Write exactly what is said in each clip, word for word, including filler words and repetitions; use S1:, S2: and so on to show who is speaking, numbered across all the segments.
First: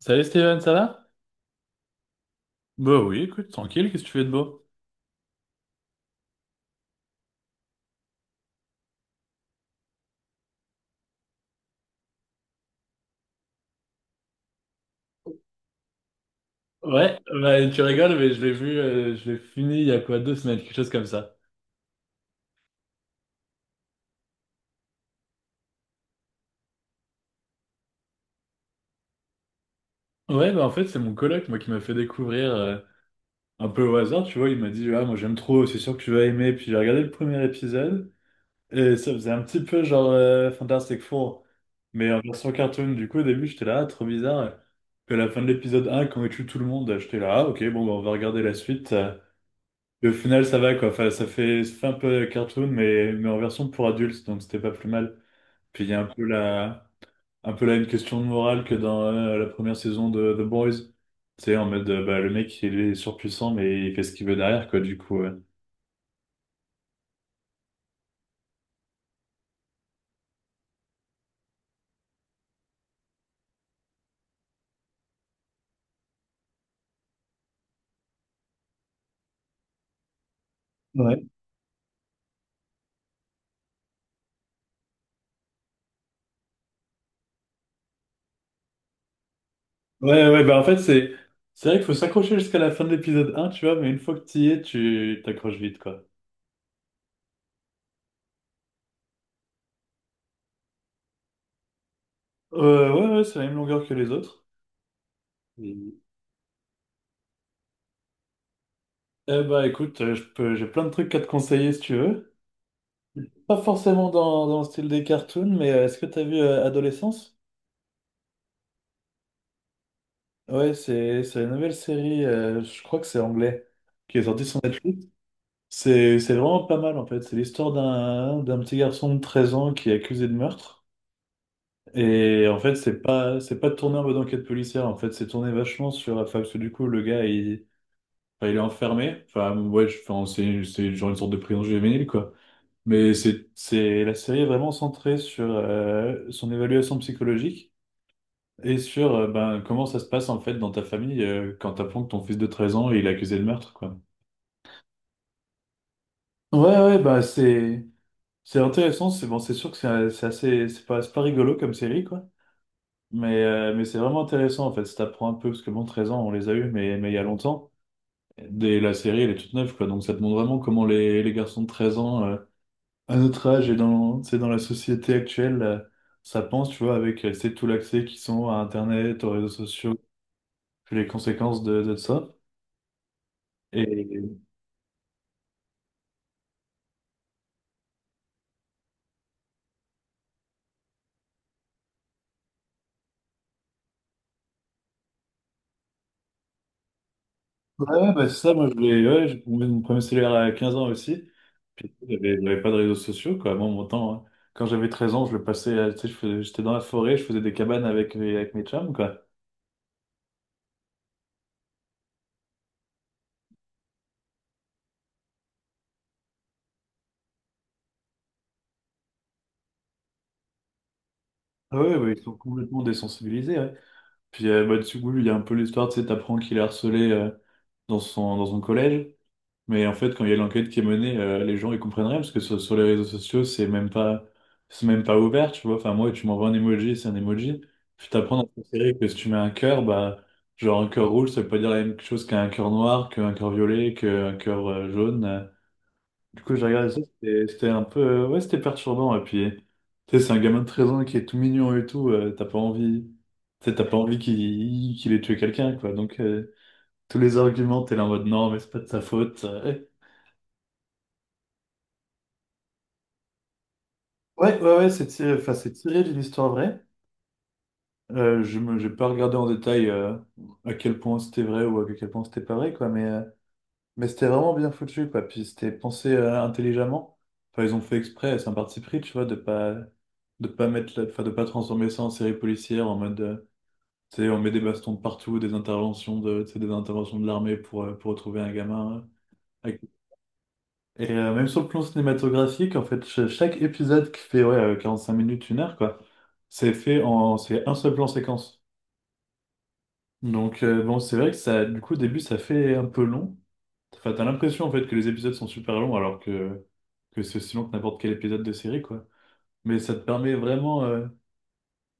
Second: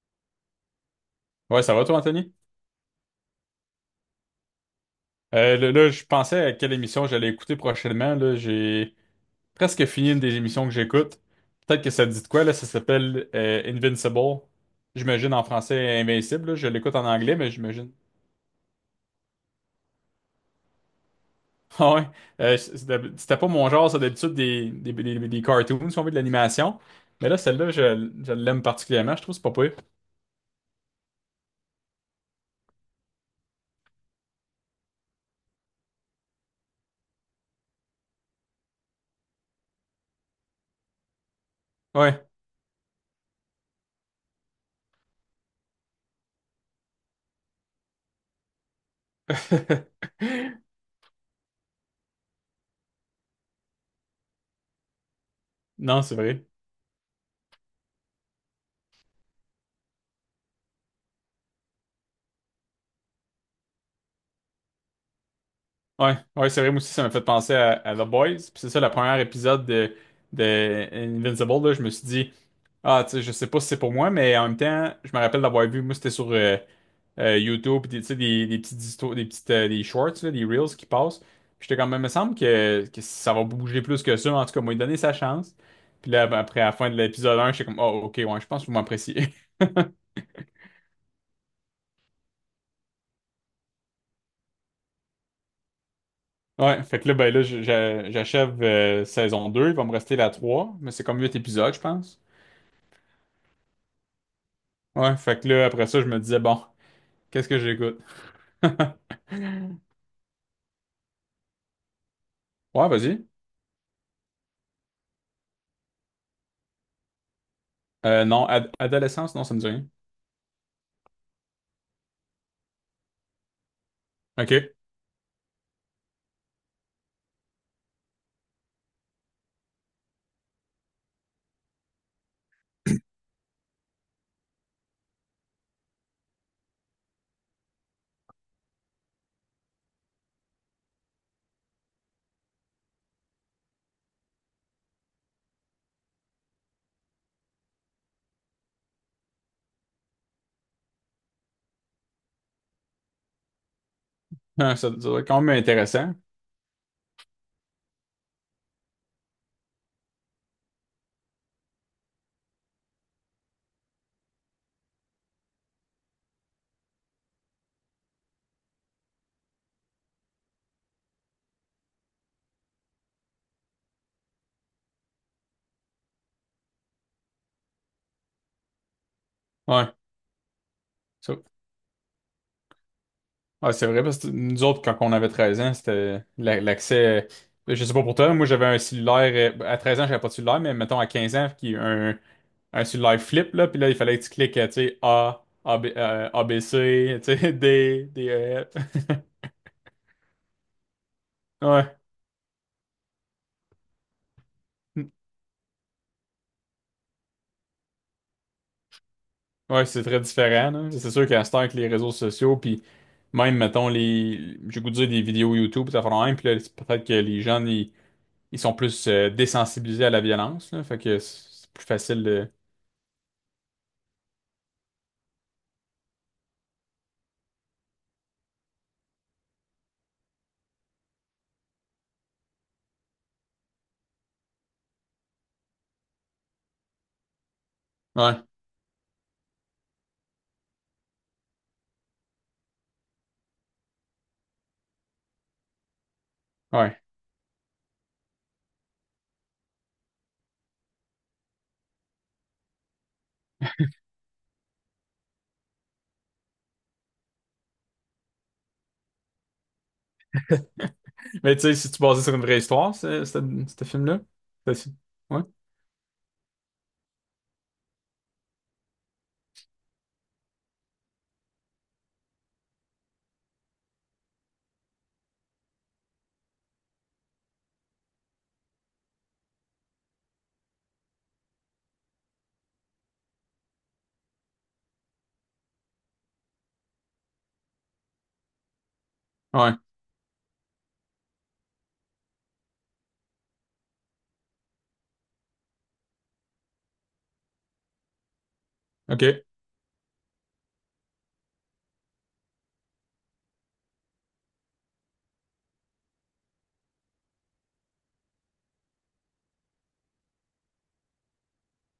S1: Salut Steven, ça va?
S2: Ouais, ça va toi, Anthony?
S1: Bah oui, écoute, tranquille, qu'est-ce que tu fais de beau?
S2: Euh, là, là, je pensais à quelle émission j'allais écouter prochainement. Là, j'ai presque fini une des émissions que j'écoute. Peut-être que ça te dit de quoi, là, ça s'appelle euh, Invincible. J'imagine en français Invincible, là. Je l'écoute en
S1: Ouais,
S2: anglais, mais
S1: bah, tu
S2: j'imagine.
S1: rigoles, mais je l'ai vu, euh, je l'ai fini il y a quoi, deux semaines, quelque chose comme ça.
S2: Ah ouais. Euh, c'était c'était pas mon genre, ça, d'habitude, des, des, des, des cartoons, si on veut, de l'animation. Mais là, celle-là, je, je l'aime particulièrement, je trouve que c'est pas pire.
S1: Ouais, bah en fait, c'est mon coloc, moi, qui m'a fait découvrir euh, un peu au hasard, tu vois, il m'a dit, ah, moi j'aime trop, c'est sûr que tu vas aimer, puis j'ai regardé le premier épisode, et ça faisait un petit peu genre euh, Fantastic Four, mais en
S2: Ouais.
S1: version cartoon, du coup, au début, j'étais là, ah, trop bizarre, puis à la fin de l'épisode un, quand il tue tout le monde, j'étais là, ah, ok, bon, bah, on va regarder la suite. euh, Et au final, ça va, quoi. Enfin, ça fait, ça fait un peu cartoon, mais, mais en version pour adultes, donc c'était pas plus mal. Puis il y a
S2: Non,
S1: un
S2: c'est
S1: peu
S2: vrai.
S1: la, un peu là une question de morale que dans euh, la première saison de The Boys. Tu sais, en mode, euh, bah, le mec, il est surpuissant, mais il fait ce qu'il veut derrière, quoi, du coup. Ouais.
S2: Ouais, ouais, c'est vrai, moi aussi, ça m'a fait penser à, à The Boys. Puis c'est ça, le premier épisode de, de Invincible, là, je me suis dit, ah, tu sais, je sais pas si c'est pour moi, mais en même temps, je me rappelle d'avoir vu, moi, c'était sur euh, euh, YouTube, puis des- tu sais, des, des petites histoires, des petites, euh, des shorts, là, des reels qui passent.
S1: Ouais.
S2: Puis j'étais quand même, me semble que, que ça va bouger plus que ça, mais en tout cas, moi, il donné sa chance. Puis là, ben, après, à la fin de l'épisode un, j'étais comme, oh, ok, ouais, je pense que vous m'appréciez.
S1: Ouais, ouais, bah en fait, c'est c'est vrai qu'il faut s'accrocher jusqu'à la fin de l'épisode un tu vois, mais une fois que tu y es, tu t'accroches vite, quoi.
S2: Ouais, fait que là, ben là, je- je- j'achève euh, saison deux. Il va me rester la trois, mais c'est comme huit épisodes, je pense.
S1: Euh, ouais, ouais, c'est la même longueur que les autres.
S2: Ouais, fait que là, après
S1: Mhm.
S2: ça, je me disais, bon, qu'est-ce que j'écoute?
S1: Eh bah écoute, euh, je peux, j'ai plein de trucs à te conseiller si tu veux.
S2: Ouais, vas-y.
S1: Pas forcément dans, dans le style des cartoons, mais euh, est-ce que t'as vu euh, Adolescence?
S2: Euh, non, ad- adolescence, non, ça me dit rien.
S1: Ouais, c'est c'est la nouvelle série, euh, je crois que c'est anglais, qui est sortie sur
S2: OK.
S1: Netflix. C'est c'est vraiment pas mal en fait. C'est l'histoire d'un d'un petit garçon de treize ans qui est accusé de meurtre. Et en fait, c'est pas c'est pas tourné en mode enquête policière. En fait, c'est tourné vachement sur. Enfin, parce que du coup, le gars, il, enfin, il est enfermé. Enfin, ouais, je- enfin, c'est c'est genre une sorte de prison juvénile quoi. Mais c'est c'est la série est vraiment centrée sur euh, son évaluation psychologique. Et sur euh, ben, comment ça se passe en fait dans ta famille euh, quand t'apprends que ton fils de treize ans il est accusé de meurtre quoi.
S2: Ah, Ça, ça doit être quand même intéressant.
S1: Ouais ouais bah c'est c'est intéressant c'est bon c'est sûr que c'est euh, c'est assez c'est pas c'est pas rigolo comme série quoi mais euh, mais c'est vraiment intéressant en fait ça t'apprend un peu parce que bon treize ans on les a eu mais mais il y a longtemps dès la série elle est toute neuve quoi donc ça te montre vraiment comment les, les garçons de treize ans euh, à notre âge et dans c'est dans la société actuelle euh, ça pense tu vois avec euh, c'est tout l'accès qu'ils ont à internet aux réseaux
S2: Ouais.
S1: sociaux puis les
S2: Ça-
S1: conséquences de, de ça.
S2: ouais, c'est vrai, parce que
S1: Et
S2: nous autres, quand on avait treize ans, c'était la- l'accès. euh, Je sais pas pour toi, moi j'avais un cellulaire. euh, À treize ans, j'avais pas de cellulaire, mais mettons à quinze ans, qui un, un cellulaire flip, là, puis là, il fallait que tu cliques, euh, tu sais, A, A, B, euh, A B C, tu sais,
S1: ouais,
S2: D,
S1: ouais, bah,
S2: D,
S1: c'est ça,
S2: E,
S1: moi, je
S2: F.
S1: voulais, ouais, j'ai eu mon premier cellulaire à quinze ans aussi. Puis,
S2: Ouais.
S1: j'avais j'avais pas de réseaux sociaux, quoi. Moi, mon temps, hein. Quand j'avais treize ans, je le passais, à- tu sais, je faisais- j'étais dans la forêt, je faisais des cabanes avec mes, avec mes chums, quoi.
S2: Ouais, c'est très différent, là. C'est sûr qu'à cette heure, avec les réseaux sociaux, puis même, mettons, les... j'ai goût de dire des vidéos YouTube, ça fait même, puis là, c'est peut-être que les jeunes, ils, ils sont plus euh, désensibilisés à la violence, là. Fait que c'est
S1: Ah
S2: plus
S1: ouais, ouais, ils
S2: facile
S1: sont
S2: de.
S1: complètement désensibilisés, ouais. Puis, euh, bah, du coup, il y a un peu l'histoire, tu sais, t'apprends qu'il est harcelé, euh, dans son, dans son collège. Mais en fait, quand il y a l'enquête qui est menée, euh, les gens ils comprennent rien parce que sur, sur les réseaux sociaux, c'est même pas, c'est même pas ouvert, tu vois. Enfin, moi, tu m'envoies un emoji, c'est un emoji. Puis t'apprends
S2: Ouais,
S1: dans cette série que si tu mets un cœur, bah, genre un cœur rouge, ça veut pas dire la même chose qu'un cœur noir, qu'un cœur violet, qu'un cœur euh, jaune. Du coup, j'ai regardé ça,
S2: ouais.
S1: c'était c'était un peu, euh, ouais, c'était perturbant. Et puis, tu sais, c'est un gamin de treize ans qui est tout mignon et tout, euh, t'as pas envie, tu sais, t'as pas envie qu'il qu'il ait tué quelqu'un, quoi. Donc, euh, tous les arguments, t'es là en mode non, mais c'est pas de sa faute.
S2: Mais tu sais, si tu basais sur une vraie histoire, ce ce- ce film-là,
S1: Ouais, ouais, ouais,
S2: c'est-
S1: c'est tiré,
S2: ouais,
S1: enfin, c'est tiré d'une histoire vraie. Euh, je me, j'ai pas regardé en détail euh, à quel point c'était vrai ou à quel point c'était pas vrai, quoi, mais, euh, mais c'était vraiment bien foutu, quoi. Puis c'était pensé euh, intelligemment. Enfin, ils ont fait exprès, c'est un parti pris, tu vois, de pas, de pas mettre, la- enfin, de pas transformer ça en série policière en mode, euh, tu sais, on met des bastons de partout, des interventions de, tu sais, des interventions de l'armée pour, euh, pour retrouver un gamin. euh,
S2: ouais,
S1: Et euh, même sur le plan cinématographique, en fait, ch- chaque épisode qui fait ouais, euh, cinq minutes, une heure, quoi, c'est fait en c'est un seul plan séquence.
S2: ok.
S1: Donc euh, bon, c'est vrai que ça, du coup, au début, ça fait un peu long. Enfin, t'as l'impression en fait que les épisodes sont super longs alors que, que c'est aussi long que n'importe quel épisode de série, quoi. Mais ça te permet vraiment, euh,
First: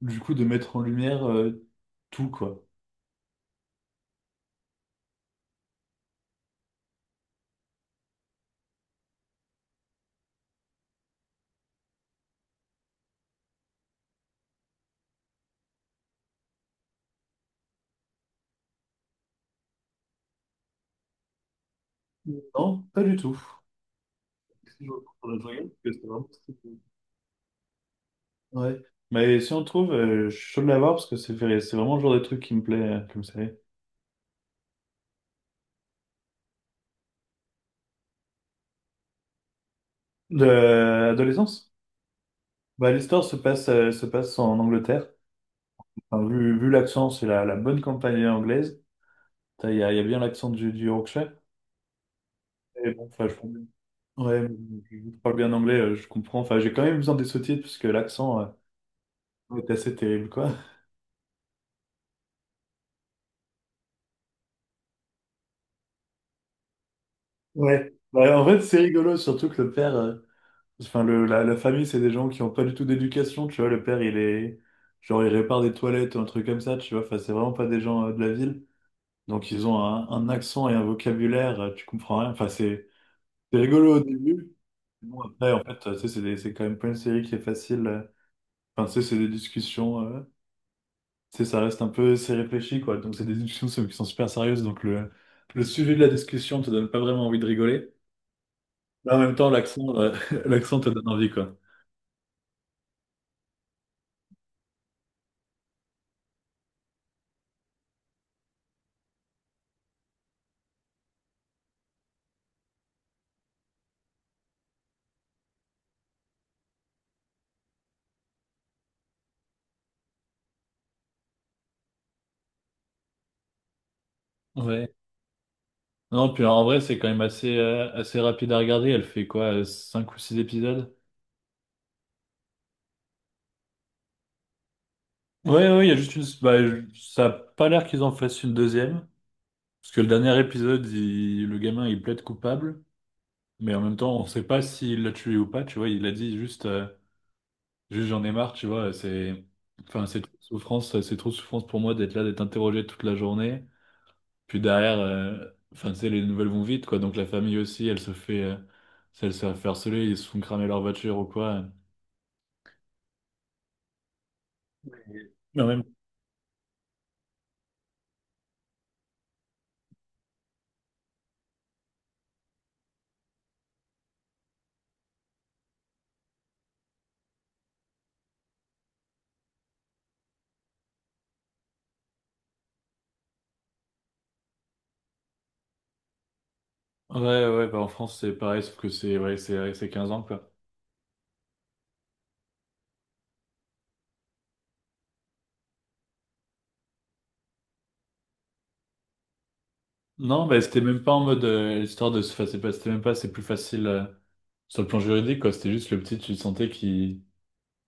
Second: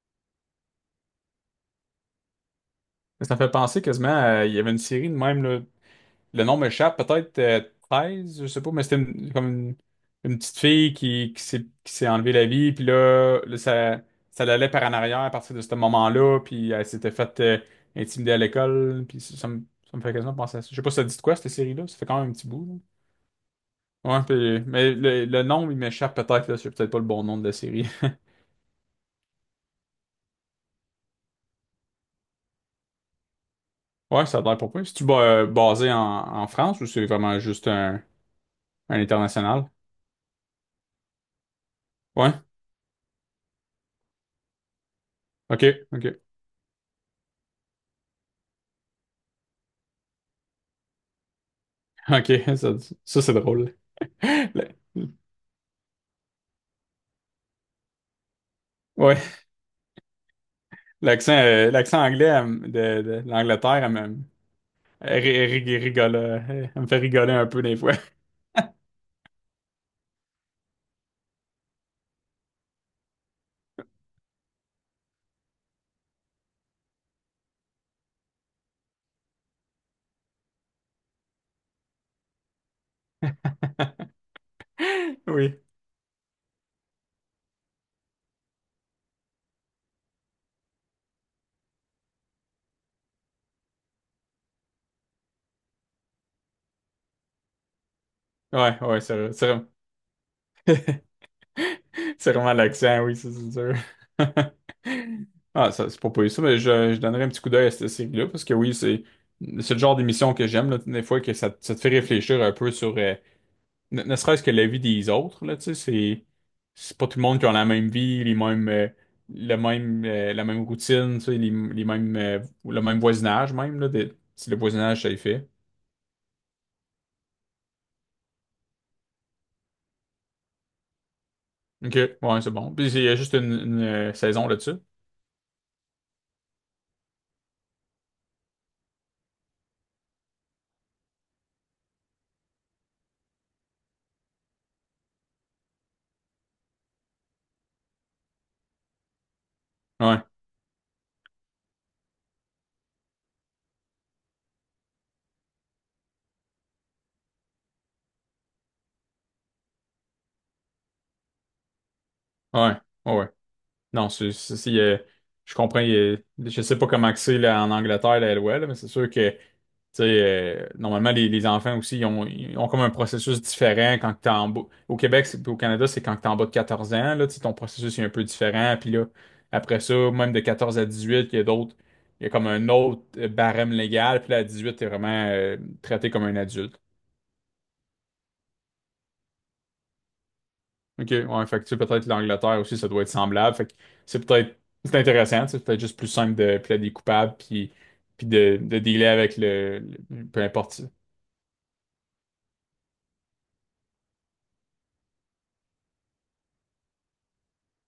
S1: du coup, de mettre en lumière euh, tout, quoi.
S2: Ça me fait penser quasiment à. Il y avait une série de même, là. Le nom m'échappe, peut-être euh, treize, je sais pas, mais c'était une- comme une, une petite fille qui, qui s'est qui s'est enlevée la vie, puis là, là, ça, ça l'allait par en arrière à partir de ce moment-là, puis elle s'était faite euh, intimider à l'école, puis ça, ça me, ça me fait quasiment penser à ça. Je sais pas, si ça dit de quoi cette série-là? Ça fait quand même un petit bout, là.
S1: Non, pas du tout.
S2: Ouais, puis-
S1: Si je
S2: mais le,
S1: reprends la
S2: le
S1: journée, parce
S2: nom, il
S1: que c'est
S2: m'échappe
S1: vraiment
S2: peut-être,
S1: très
S2: là, c'est
S1: cool.
S2: peut-être pas le bon nom de la série.
S1: Ouais. Mais si on trouve, euh, je suis chaud de l'avoir parce que c'est c'est vraiment le genre de truc qui me plaît euh, comme ça.
S2: Ouais, ça a l'air pas pire. C'est-tu ba- basé en, en France ou c'est vraiment juste un, un international?
S1: De euh, adolescence.
S2: Ouais,
S1: Bah, l'histoire se passe, euh, se passe en Angleterre.
S2: ok, ok.
S1: Enfin, vu vu l'accent, c'est la, la bonne campagne anglaise. T'as- Il y a, il y a bien l'accent du, du Yorkshire.
S2: Ok, ça,
S1: Et bon,
S2: ça,
S1: enfin,
S2: c'est
S1: je,
S2: drôle.
S1: ouais,
S2: Le-
S1: je parle bien anglais, euh, je comprends. Enfin, j'ai quand même besoin des sous-titres parce que l'accent euh,
S2: Ouais,
S1: est assez terrible, quoi.
S2: l'accent euh, l'accent anglais elle de, de l'Angleterre, elle me, elle ri- ri- rigole, euh, elle me fait rigoler un peu des fois.
S1: Ouais. Bah, en fait, c'est rigolo, surtout que le père, euh, enfin, le, la, la famille, c'est des gens qui n'ont pas du tout d'éducation, tu vois. Le père, il est, genre, il répare des toilettes ou un truc comme ça, tu vois. Enfin, c'est vraiment pas des gens euh, de la ville. Donc ils ont un, un accent et un vocabulaire, euh, tu comprends rien. Enfin, c'est c'est rigolo au début. Mais bon, après,
S2: Oui,
S1: en fait, euh, tu sais, c'est des- c'est quand même pas une série qui est facile. euh. Enfin, tu sais, c'est des discussions. euh, tu sais, ça reste un peu, c'est réfléchi, quoi. Donc c'est des discussions qui sont qui sont super sérieuses. Donc le, le sujet de la discussion te donne pas vraiment envie de rigoler.
S2: ouais, ouais,
S1: Mais
S2: c'est
S1: en
S2: vrai.
S1: même
S2: C'est
S1: temps,
S2: vrai-
S1: l'accent, euh, l'accent te donne envie, quoi.
S2: c'est vraiment l'accent, oui, ça, c'est sûr. Ah, ça, c'est pas pour ça, mais je, je donnerai un petit coup d'œil à cette série-là, parce que oui, c'est c'est le genre d'émission que j'aime, là, des fois, que ça, ça te fait réfléchir un peu sur, euh, Ne, ne serait-ce que la vie des autres, là, tu sais, c'est, c'est pas tout le monde qui a la même vie, les mêmes, euh, le même, euh, la même routine, tu sais, les, les mêmes, euh, le même voisinage même, là, de- si le
S1: Ouais.
S2: voisinage, ça y fait.
S1: Non, puis en vrai, c'est quand même assez, euh, assez rapide à regarder. Elle fait quoi, euh, cinq ou six épisodes?
S2: OK, ouais, c'est bon. Puis il y a juste une, une, euh, saison là-dessus.
S1: Ouais, ouais, il y a juste une. Bah, je- ça a pas l'air qu'ils en fassent une deuxième. Parce que le dernier épisode, il- le gamin, il plaide coupable, mais en même temps, on sait pas s'il l'a tué ou pas, tu vois, il a dit juste, euh, juste j'en ai marre, tu vois, c'est, enfin, c'est
S2: Ouais,
S1: trop de souffrance, c'est trop de souffrance pour moi d'être là, d'être interrogé toute la journée. Puis derrière, euh, enfin, tu sais, les nouvelles vont vite, quoi, donc la famille aussi, elle se fait, euh, elle se fait harceler, ils se font cramer leur voiture ou quoi.
S2: ouais, ouais. Ouais. Non, c'est, c'est- c'est, euh, je
S1: Mais en
S2: comprends.
S1: même
S2: Euh, je sais pas comment que c'est là, en Angleterre, la LOL, là, mais c'est sûr que tu sais, euh, normalement, les, les enfants aussi, ils ont, ils ont comme un processus différent quand t'es en bas. Au Québec c'est- puis au Canada, c'est quand t'es en bas de quatorze ans, là, tu sais, ton processus est un peu différent. Puis là, après ça, même de quatorze à dix-huit, il y a d'autres, il y a comme un autre euh, barème légal. Puis là, à dix-huit, t'es vraiment euh, traité comme un adulte.
S1: ouais, ouais, bah en France c'est pareil, sauf que c'est ouais, c'est c'est quinze ans quoi.
S2: OK, ouais, fait que tu sais, peut-être l'Angleterre aussi, ça doit être semblable. Fait que c'est peut-être c'est intéressant, tu sais, c'est peut-être juste plus simple de plaider des coupables puis, puis de, de dealer avec le, le- peu
S1: Non, bah c'était
S2: importe,
S1: même pas en mode euh, l'histoire de se enfin, c'est pas- c'était même pas, c'est plus facile. euh, Sur le plan juridique, quoi, c'était juste le petit, tu sentais qu'il.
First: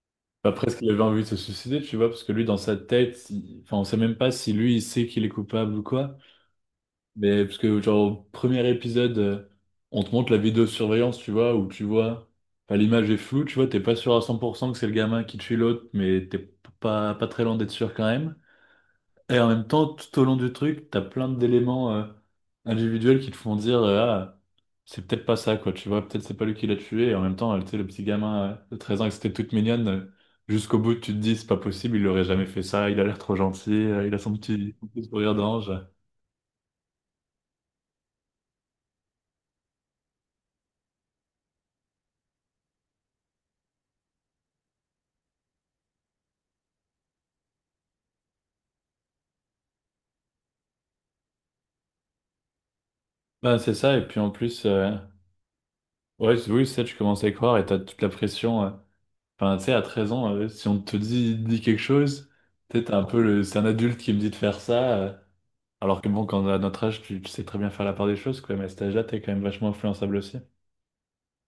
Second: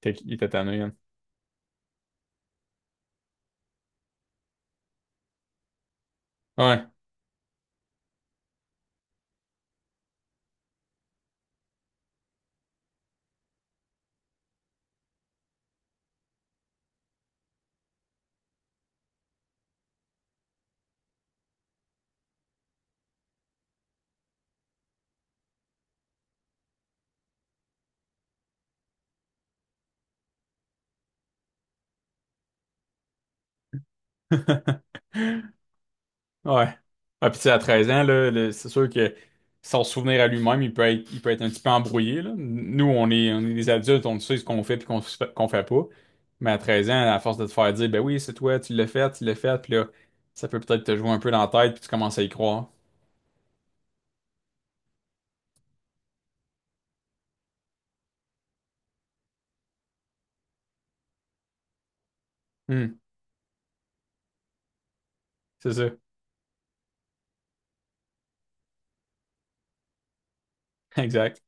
S2: t'es- il était
S1: Bah, presque
S2: tanné,
S1: qu'il
S2: hein.
S1: avait envie de se suicider, tu vois, parce que lui, dans sa tête, il- enfin, on sait même pas si lui, il sait qu'il est coupable ou quoi.
S2: Ouais.
S1: Mais parce que, genre, au premier épisode, euh, on te montre la vidéosurveillance, tu vois, où tu vois, enfin, l'image est floue, tu vois, t'es pas sûr à cent pour cent que c'est le gamin qui tue l'autre, mais t'es p- pas, pas très loin d'être sûr quand même. Et en même temps, tout au long du truc, t'as plein d'éléments euh, individuels qui te font dire euh, ah, c'est peut-être pas ça, quoi. Tu vois, peut-être c'est pas lui qui l'a tué. Et en même temps, euh, tu sais, le petit gamin euh, de treize ans, que c'était toute mignonne, euh, jusqu'au bout, tu te dis c'est pas possible, il aurait jamais fait ça, il a l'air trop gentil, euh, il a son petit, son petit sourire d'ange.
S2: Ouais. Ah, puis tu sais, à treize ans, là, le- c'est sûr que sans se souvenir à lui-même, il peut être, il peut être un petit peu embrouillé, là. Nous, on est, on est des adultes, on sait ce qu'on fait puis qu'on se fait- qu'on fait pas. Mais à treize ans, à force de te faire dire, ben oui, c'est toi, tu l'as fait, tu l'as fait, puis là, ça peut peut-être te jouer un peu dans la tête puis tu commences à y croire.
S1: Ben c'est ça. Et puis en plus, euh, ouais, c'est- oui, ça, tu commences à y croire et t'as toute la pression. euh, Enfin, tu sais, à treize ans, euh, si on te dit, dit quelque chose, tu sais, t'es
S2: Hmm,
S1: un peu le... C'est un adulte qui me dit de faire ça. euh,
S2: c'est ça.
S1: Alors que bon, quand on a notre âge, tu, tu sais très bien faire la part des choses, quoi. Mais à cet âge-là, t'es quand même vachement influençable aussi.
S2: Exact.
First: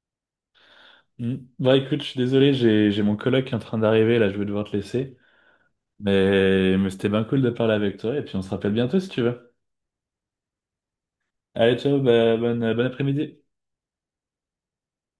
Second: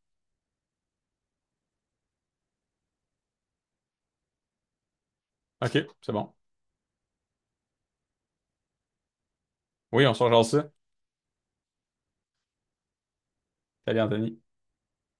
S1: Mm. Bah écoute, je suis désolé, j'ai j'ai mon coloc qui est en train d'arriver, là, je vais devoir te laisser.
S2: OK, c'est bon.
S1: Mais, mais c'était bien cool de parler avec toi, et puis on se rappelle bientôt si tu veux.
S2: Oui, on se rejoint ça.
S1: Allez, ciao, bah, bonne, bon après-midi.
S2: Salut, Anthony.